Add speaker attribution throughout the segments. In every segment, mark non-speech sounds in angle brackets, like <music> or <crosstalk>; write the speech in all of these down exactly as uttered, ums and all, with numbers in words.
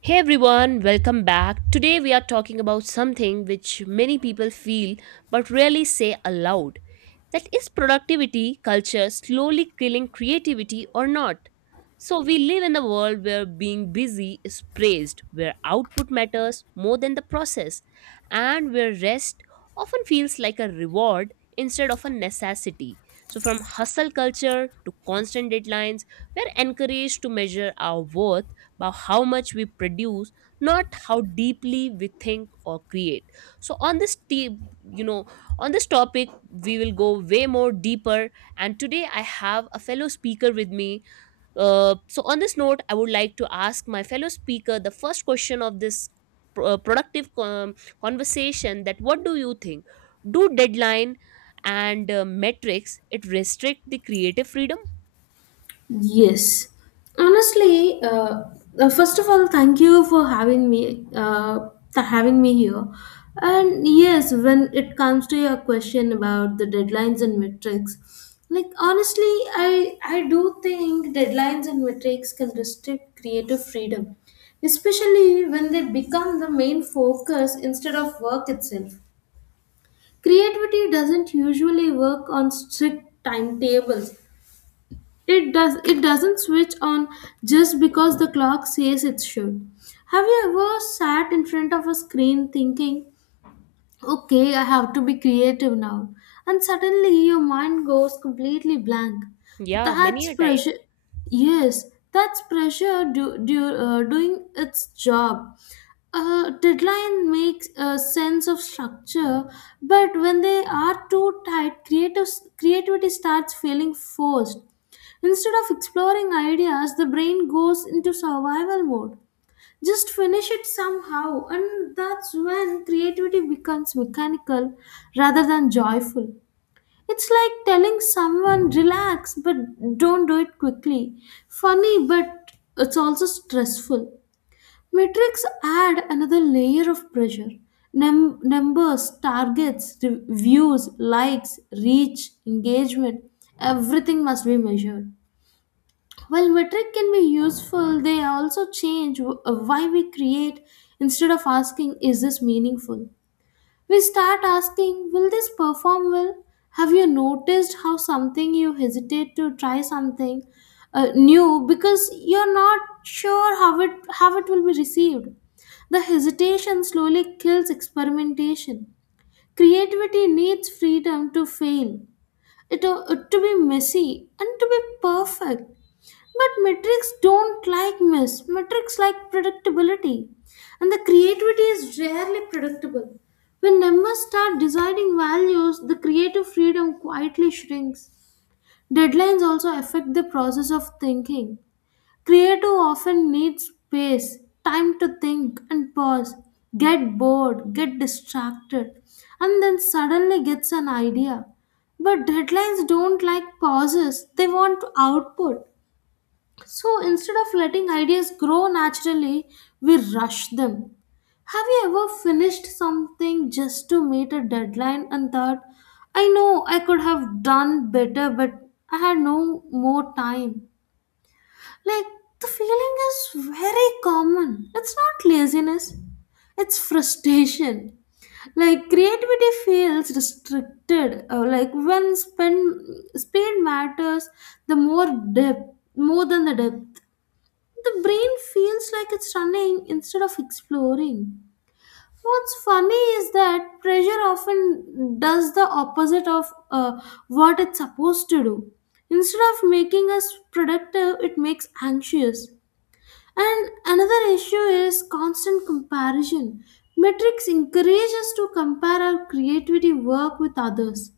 Speaker 1: Hey everyone, welcome back. Today we are talking about something which many people feel but rarely say aloud. That is productivity culture slowly killing creativity or not? So we live in a world where being busy is praised, where output matters more than the process, and where rest often feels like a reward instead of a necessity. So from hustle culture to constant deadlines, we're encouraged to measure our worth by how much we produce, not how deeply we think or create. So on this te- you know, on this topic, we will go way more deeper. And today I have a fellow speaker with me. Uh, so on this note, I would like to ask my fellow speaker the first question of this pro- uh, productive com- conversation: that what do you think, do deadline and uh, metrics it restrict the creative freedom?
Speaker 2: Yes. Honestly, uh, uh, first of all, thank you for having me, uh, th- having me here. And yes, when it comes to your question about the deadlines and metrics, like honestly, I I do think deadlines and metrics can restrict creative freedom, especially when they become the main focus instead of work itself. Creativity doesn't usually work on strict timetables. It does it doesn't switch on just because the clock says it should. Have you ever sat in front of a screen thinking, "Okay, I have to be creative now." And suddenly your mind goes completely blank.
Speaker 1: Yeah, many
Speaker 2: That's
Speaker 1: a time.
Speaker 2: pressure. Yes, that's pressure do, do, uh, doing its job. Uh, deadline makes a sense of structure, but when they are too tight, creative, creativity starts feeling forced. Instead of exploring ideas, the brain goes into survival mode, just finish it somehow, and that's when creativity becomes mechanical rather than joyful. It's like telling someone relax but don't do it quickly. Funny, but it's also stressful. Metrics add another layer of pressure. Num- numbers, targets, re- views, likes, reach, engagement, everything must be measured. While metric can be useful, they also change wh- why we create. Instead of asking, is this meaningful? We start asking, will this perform well? Have you noticed how something you hesitate to try something uh, new because you're not sure how it how it will be received? The hesitation slowly kills experimentation. Creativity needs freedom to fail, it, uh, to be messy, and to be perfect. But metrics don't like mess. Metrics like predictability. And the creativity is rarely predictable. When numbers start deciding values, the creative freedom quietly shrinks. Deadlines also affect the process of thinking. Creative often needs space, time to think and pause, get bored, get distracted, and then suddenly gets an idea. But deadlines don't like pauses, they want output. So instead of letting ideas grow naturally, we rush them. Have you ever finished something just to meet a deadline and thought, I know I could have done better, but I had no more time? Like, the feeling is very common. It's not laziness, it's frustration. Like, creativity feels restricted. Uh, like, when spend, speed matters, the more depth, more than the depth. The brain feels like it's running instead of exploring. What's funny is that pressure often does the opposite of uh, what it's supposed to do. Instead of making us productive, it makes anxious. And another issue is constant comparison. Metrics encourage us to compare our creativity work with others.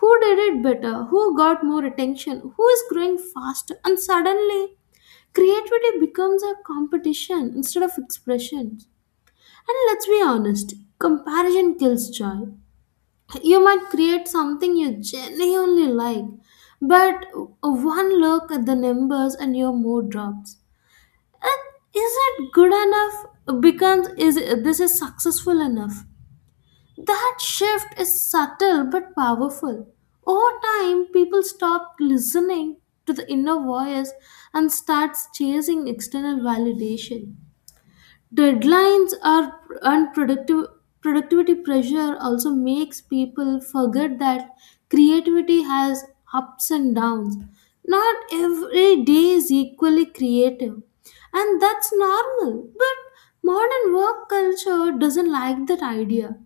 Speaker 2: Who did it better? Who got more attention? Who is growing faster? And suddenly, creativity becomes a competition instead of expression. And let's be honest, comparison kills joy. You might create something you genuinely like, but one look at the numbers and your mood drops. And is it good enough? Becomes is this is successful enough? That shift is subtle but powerful. Over time, people stop listening to the inner voice and starts chasing external validation. Deadlines are and productiv- Productivity pressure also makes people forget that creativity has ups and downs. Not every day is equally creative, and that's normal. But modern work culture doesn't like that idea,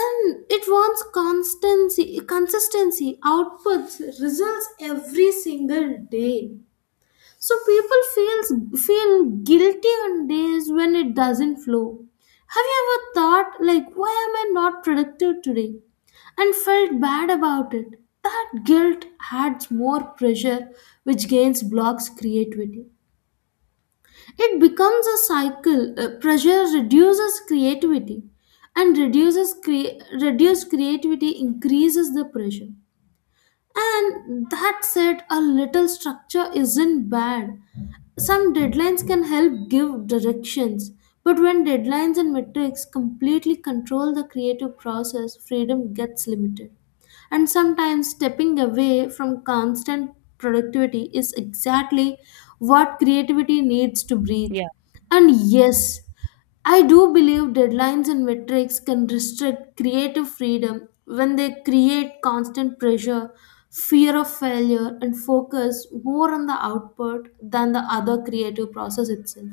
Speaker 2: and it wants constancy consistency, outputs, results every single day. So people feels feel guilty on days when it doesn't flow. Have you ever thought like why am I not productive today, and felt bad about it? That guilt adds more pressure, which gains blocks creativity. It becomes a cycle. Uh, pressure reduces creativity, and reduces cre reduced creativity increases the pressure. And that said, a little structure isn't bad, some deadlines can help give directions, but when deadlines and metrics completely control the creative process, freedom gets limited. And sometimes stepping away from constant productivity is exactly what creativity needs to breathe.
Speaker 1: Yeah.
Speaker 2: And yes, I do believe deadlines and metrics can restrict creative freedom when they create constant pressure, fear of failure, and focus more on the output than the other creative process itself.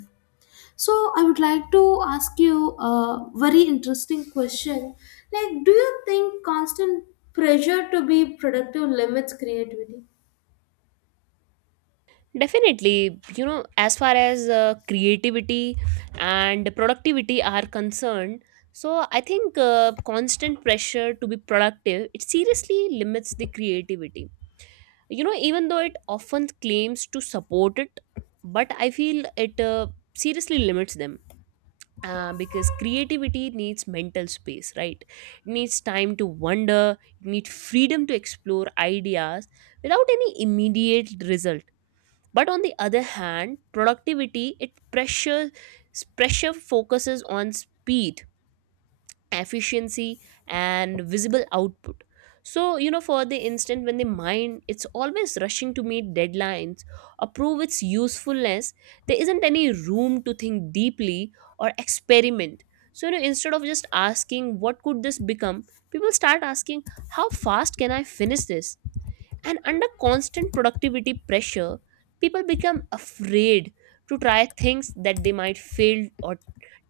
Speaker 2: So, I would like to ask you a very interesting question. Like, do you think constant pressure to be productive limits creativity?
Speaker 1: Definitely, you know, as far as uh, creativity and productivity are concerned, so I think uh, constant pressure to be productive it seriously limits the creativity. You know, even though it often claims to support it, but I feel it uh, seriously limits them. Uh, because creativity needs mental space, right? It needs time to wonder, it needs freedom to explore ideas without any immediate result. But on the other hand, productivity it pressure pressure focuses on speed, efficiency and visible output. So you know, for the instant, when the mind it's always rushing to meet deadlines or prove its usefulness, there isn't any room to think deeply or experiment. So you know, instead of just asking what could this become, people start asking how fast can I finish this. And under constant productivity pressure, people become afraid to try things that they might fail or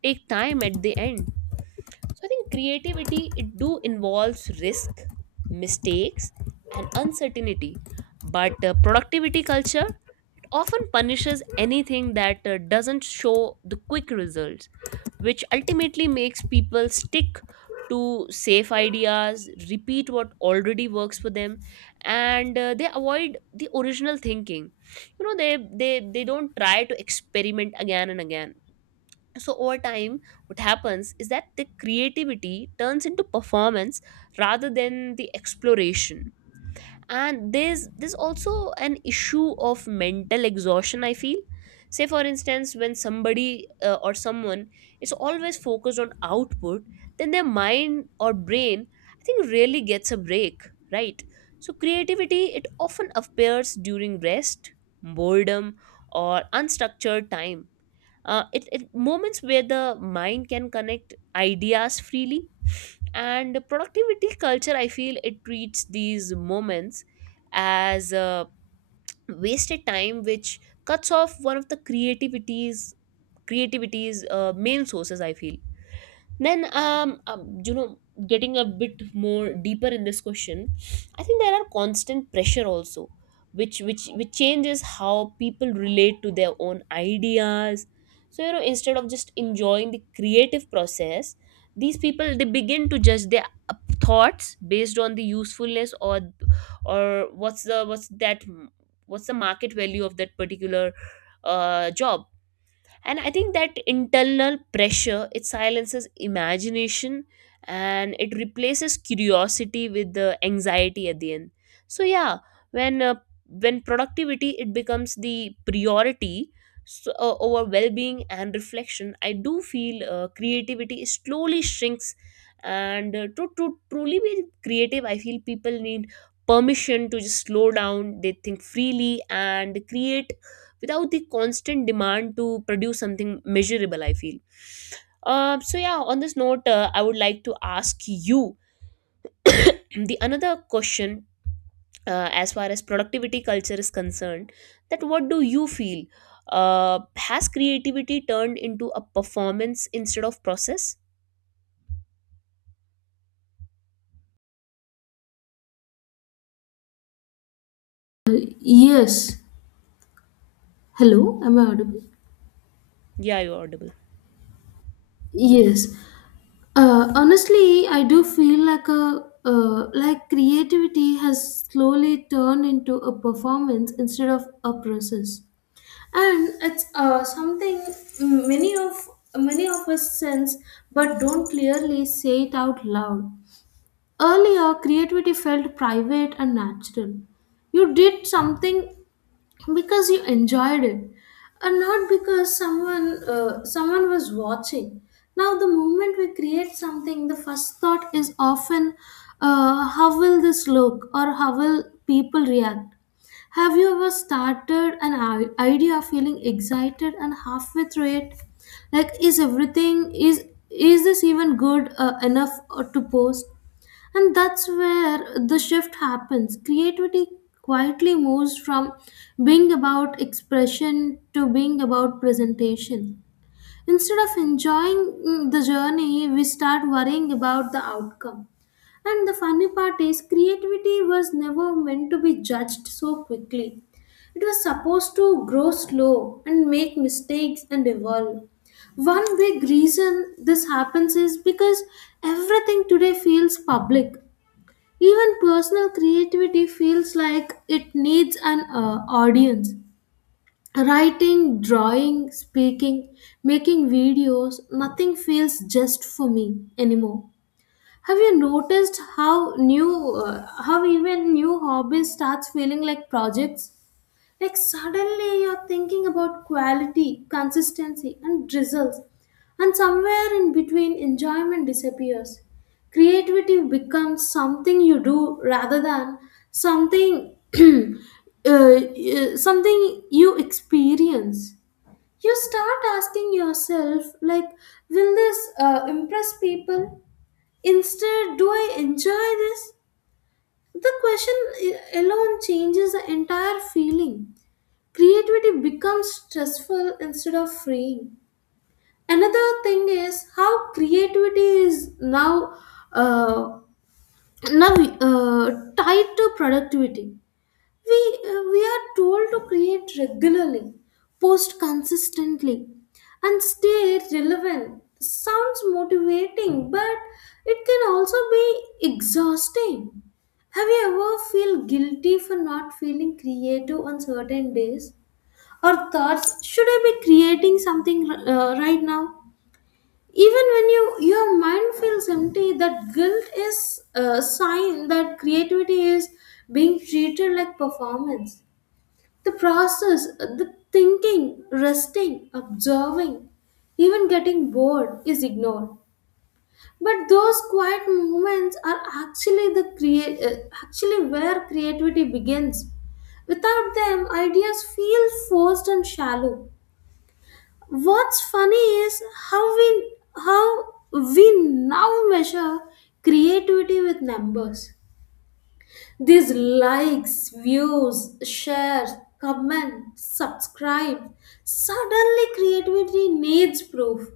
Speaker 1: take time at the end. So I think creativity it do involves risk, mistakes, and uncertainty. But uh, productivity culture often punishes anything that uh, doesn't show the quick results, which ultimately makes people stick to safe ideas, repeat what already works for them, and uh, they avoid the original thinking. You know, they they they don't try to experiment again and again. So over time, what happens is that the creativity turns into performance rather than the exploration. And there's there's also an issue of mental exhaustion, I feel. Say for instance, when somebody uh, or someone is always focused on output, then their mind or brain, I think, rarely gets a break, right? So creativity it often appears during rest, boredom or unstructured time. Uh, it, it moments where the mind can connect ideas freely. And productivity culture, I feel, it treats these moments as uh, wasted time, which cuts off one of the creativity's creativity's uh, main sources, I feel. Then, um, um, you know, getting a bit more deeper in this question, I think there are constant pressure also, which which which changes how people relate to their own ideas. So you know, instead of just enjoying the creative process, these people they begin to judge their uh, thoughts based on the usefulness, or or what's the what's that what's the market value of that particular uh, job. And I think that internal pressure it silences imagination and it replaces curiosity with the anxiety at the end. So yeah, when uh, when productivity it becomes the priority, so, uh, over well-being and reflection, I do feel uh, creativity slowly shrinks. And uh, to, to truly be creative, I feel people need permission to just slow down, they think freely and create without the constant demand to produce something measurable, I feel. Uh, so yeah, on this note, uh, I would like to ask you the another question. Uh, as far as productivity culture is concerned, that what do you feel, uh, has creativity turned into a performance instead of process?
Speaker 2: Yes. Hello, am I audible?
Speaker 1: Yeah, you're audible.
Speaker 2: Yes. Uh, honestly, I do feel like a uh, like creativity has slowly turned into a performance instead of a process, and it's uh, something many of many of us sense but don't clearly say it out loud. Earlier, creativity felt private and natural. You did something because you enjoyed it and not because someone uh, someone was watching. Now the moment we create something, the first thought is often uh, how will this look or how will people react. Have you ever started an i- idea feeling excited and halfway through it, like is everything, is is this even good uh, enough uh, to post? And that's where the shift happens. Creativity quietly moves from being about expression to being about presentation. Instead of enjoying mm, the journey, we start worrying about the outcome. And the funny part is, creativity was never meant to be judged so quickly. It was supposed to grow slow and make mistakes and evolve. One big reason this happens is because everything today feels public. Even personal creativity feels like it needs an uh, audience. Writing, drawing, speaking, making videos, nothing feels just for me anymore. Have you noticed how new, uh, how even new hobbies starts feeling like projects? Like suddenly you're thinking about quality, consistency, and results, and somewhere in between, enjoyment disappears. Creativity becomes something you do rather than something <clears throat> uh, uh, something you experience. You start asking yourself, like, will this uh, impress people? Instead, do I enjoy this? The question i- alone changes the entire feeling. Creativity becomes stressful instead of freeing. Another thing is how creativity is now uh, now uh, tied to productivity. We uh, we are told to create regularly, post consistently, and stay relevant. Sounds motivating, but it can also be exhausting. Have you ever feel guilty for not feeling creative on certain days? Or thoughts should I be creating something uh, right now, even when you your mind feels empty? That guilt is a sign that creativity is being treated like performance. The process, the thinking, resting, observing, even getting bored is ignored. But those quiet moments are actually the create uh, actually where creativity begins. Without them, ideas feel forced and shallow. What's funny is how we how we now measure creativity with numbers. These likes, views, shares, comments, subscribe. Suddenly creativity needs proof.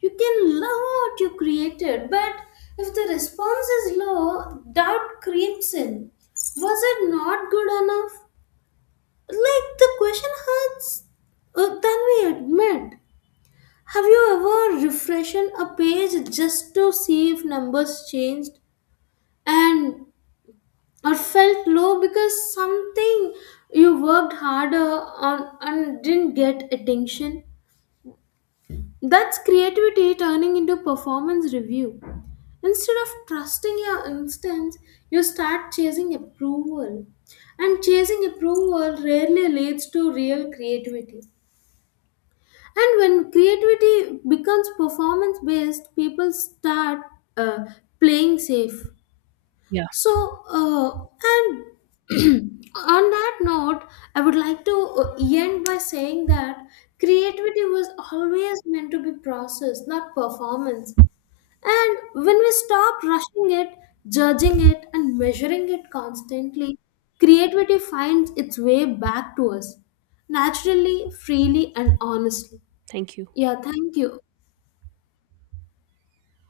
Speaker 2: You can love what you created, but if the response is low, doubt creeps in. Was it not good enough? Like the question hurts uh, than we admit. Have you ever refreshed a page just to see if numbers changed, and or felt low because something you worked harder on and didn't get attention? That's creativity turning into performance review. Instead of trusting your instincts, you start chasing approval. And chasing approval rarely leads to real creativity. And when creativity becomes performance based, people start uh, playing safe.
Speaker 1: Yeah.
Speaker 2: So, uh, and <clears throat> on that note, I would like to uh, end by saying that creativity was always meant to be process, not performance. And when we stop rushing it, judging it, and measuring it constantly, creativity finds its way back to us naturally, freely, and honestly.
Speaker 1: Thank you.
Speaker 2: Yeah, thank you.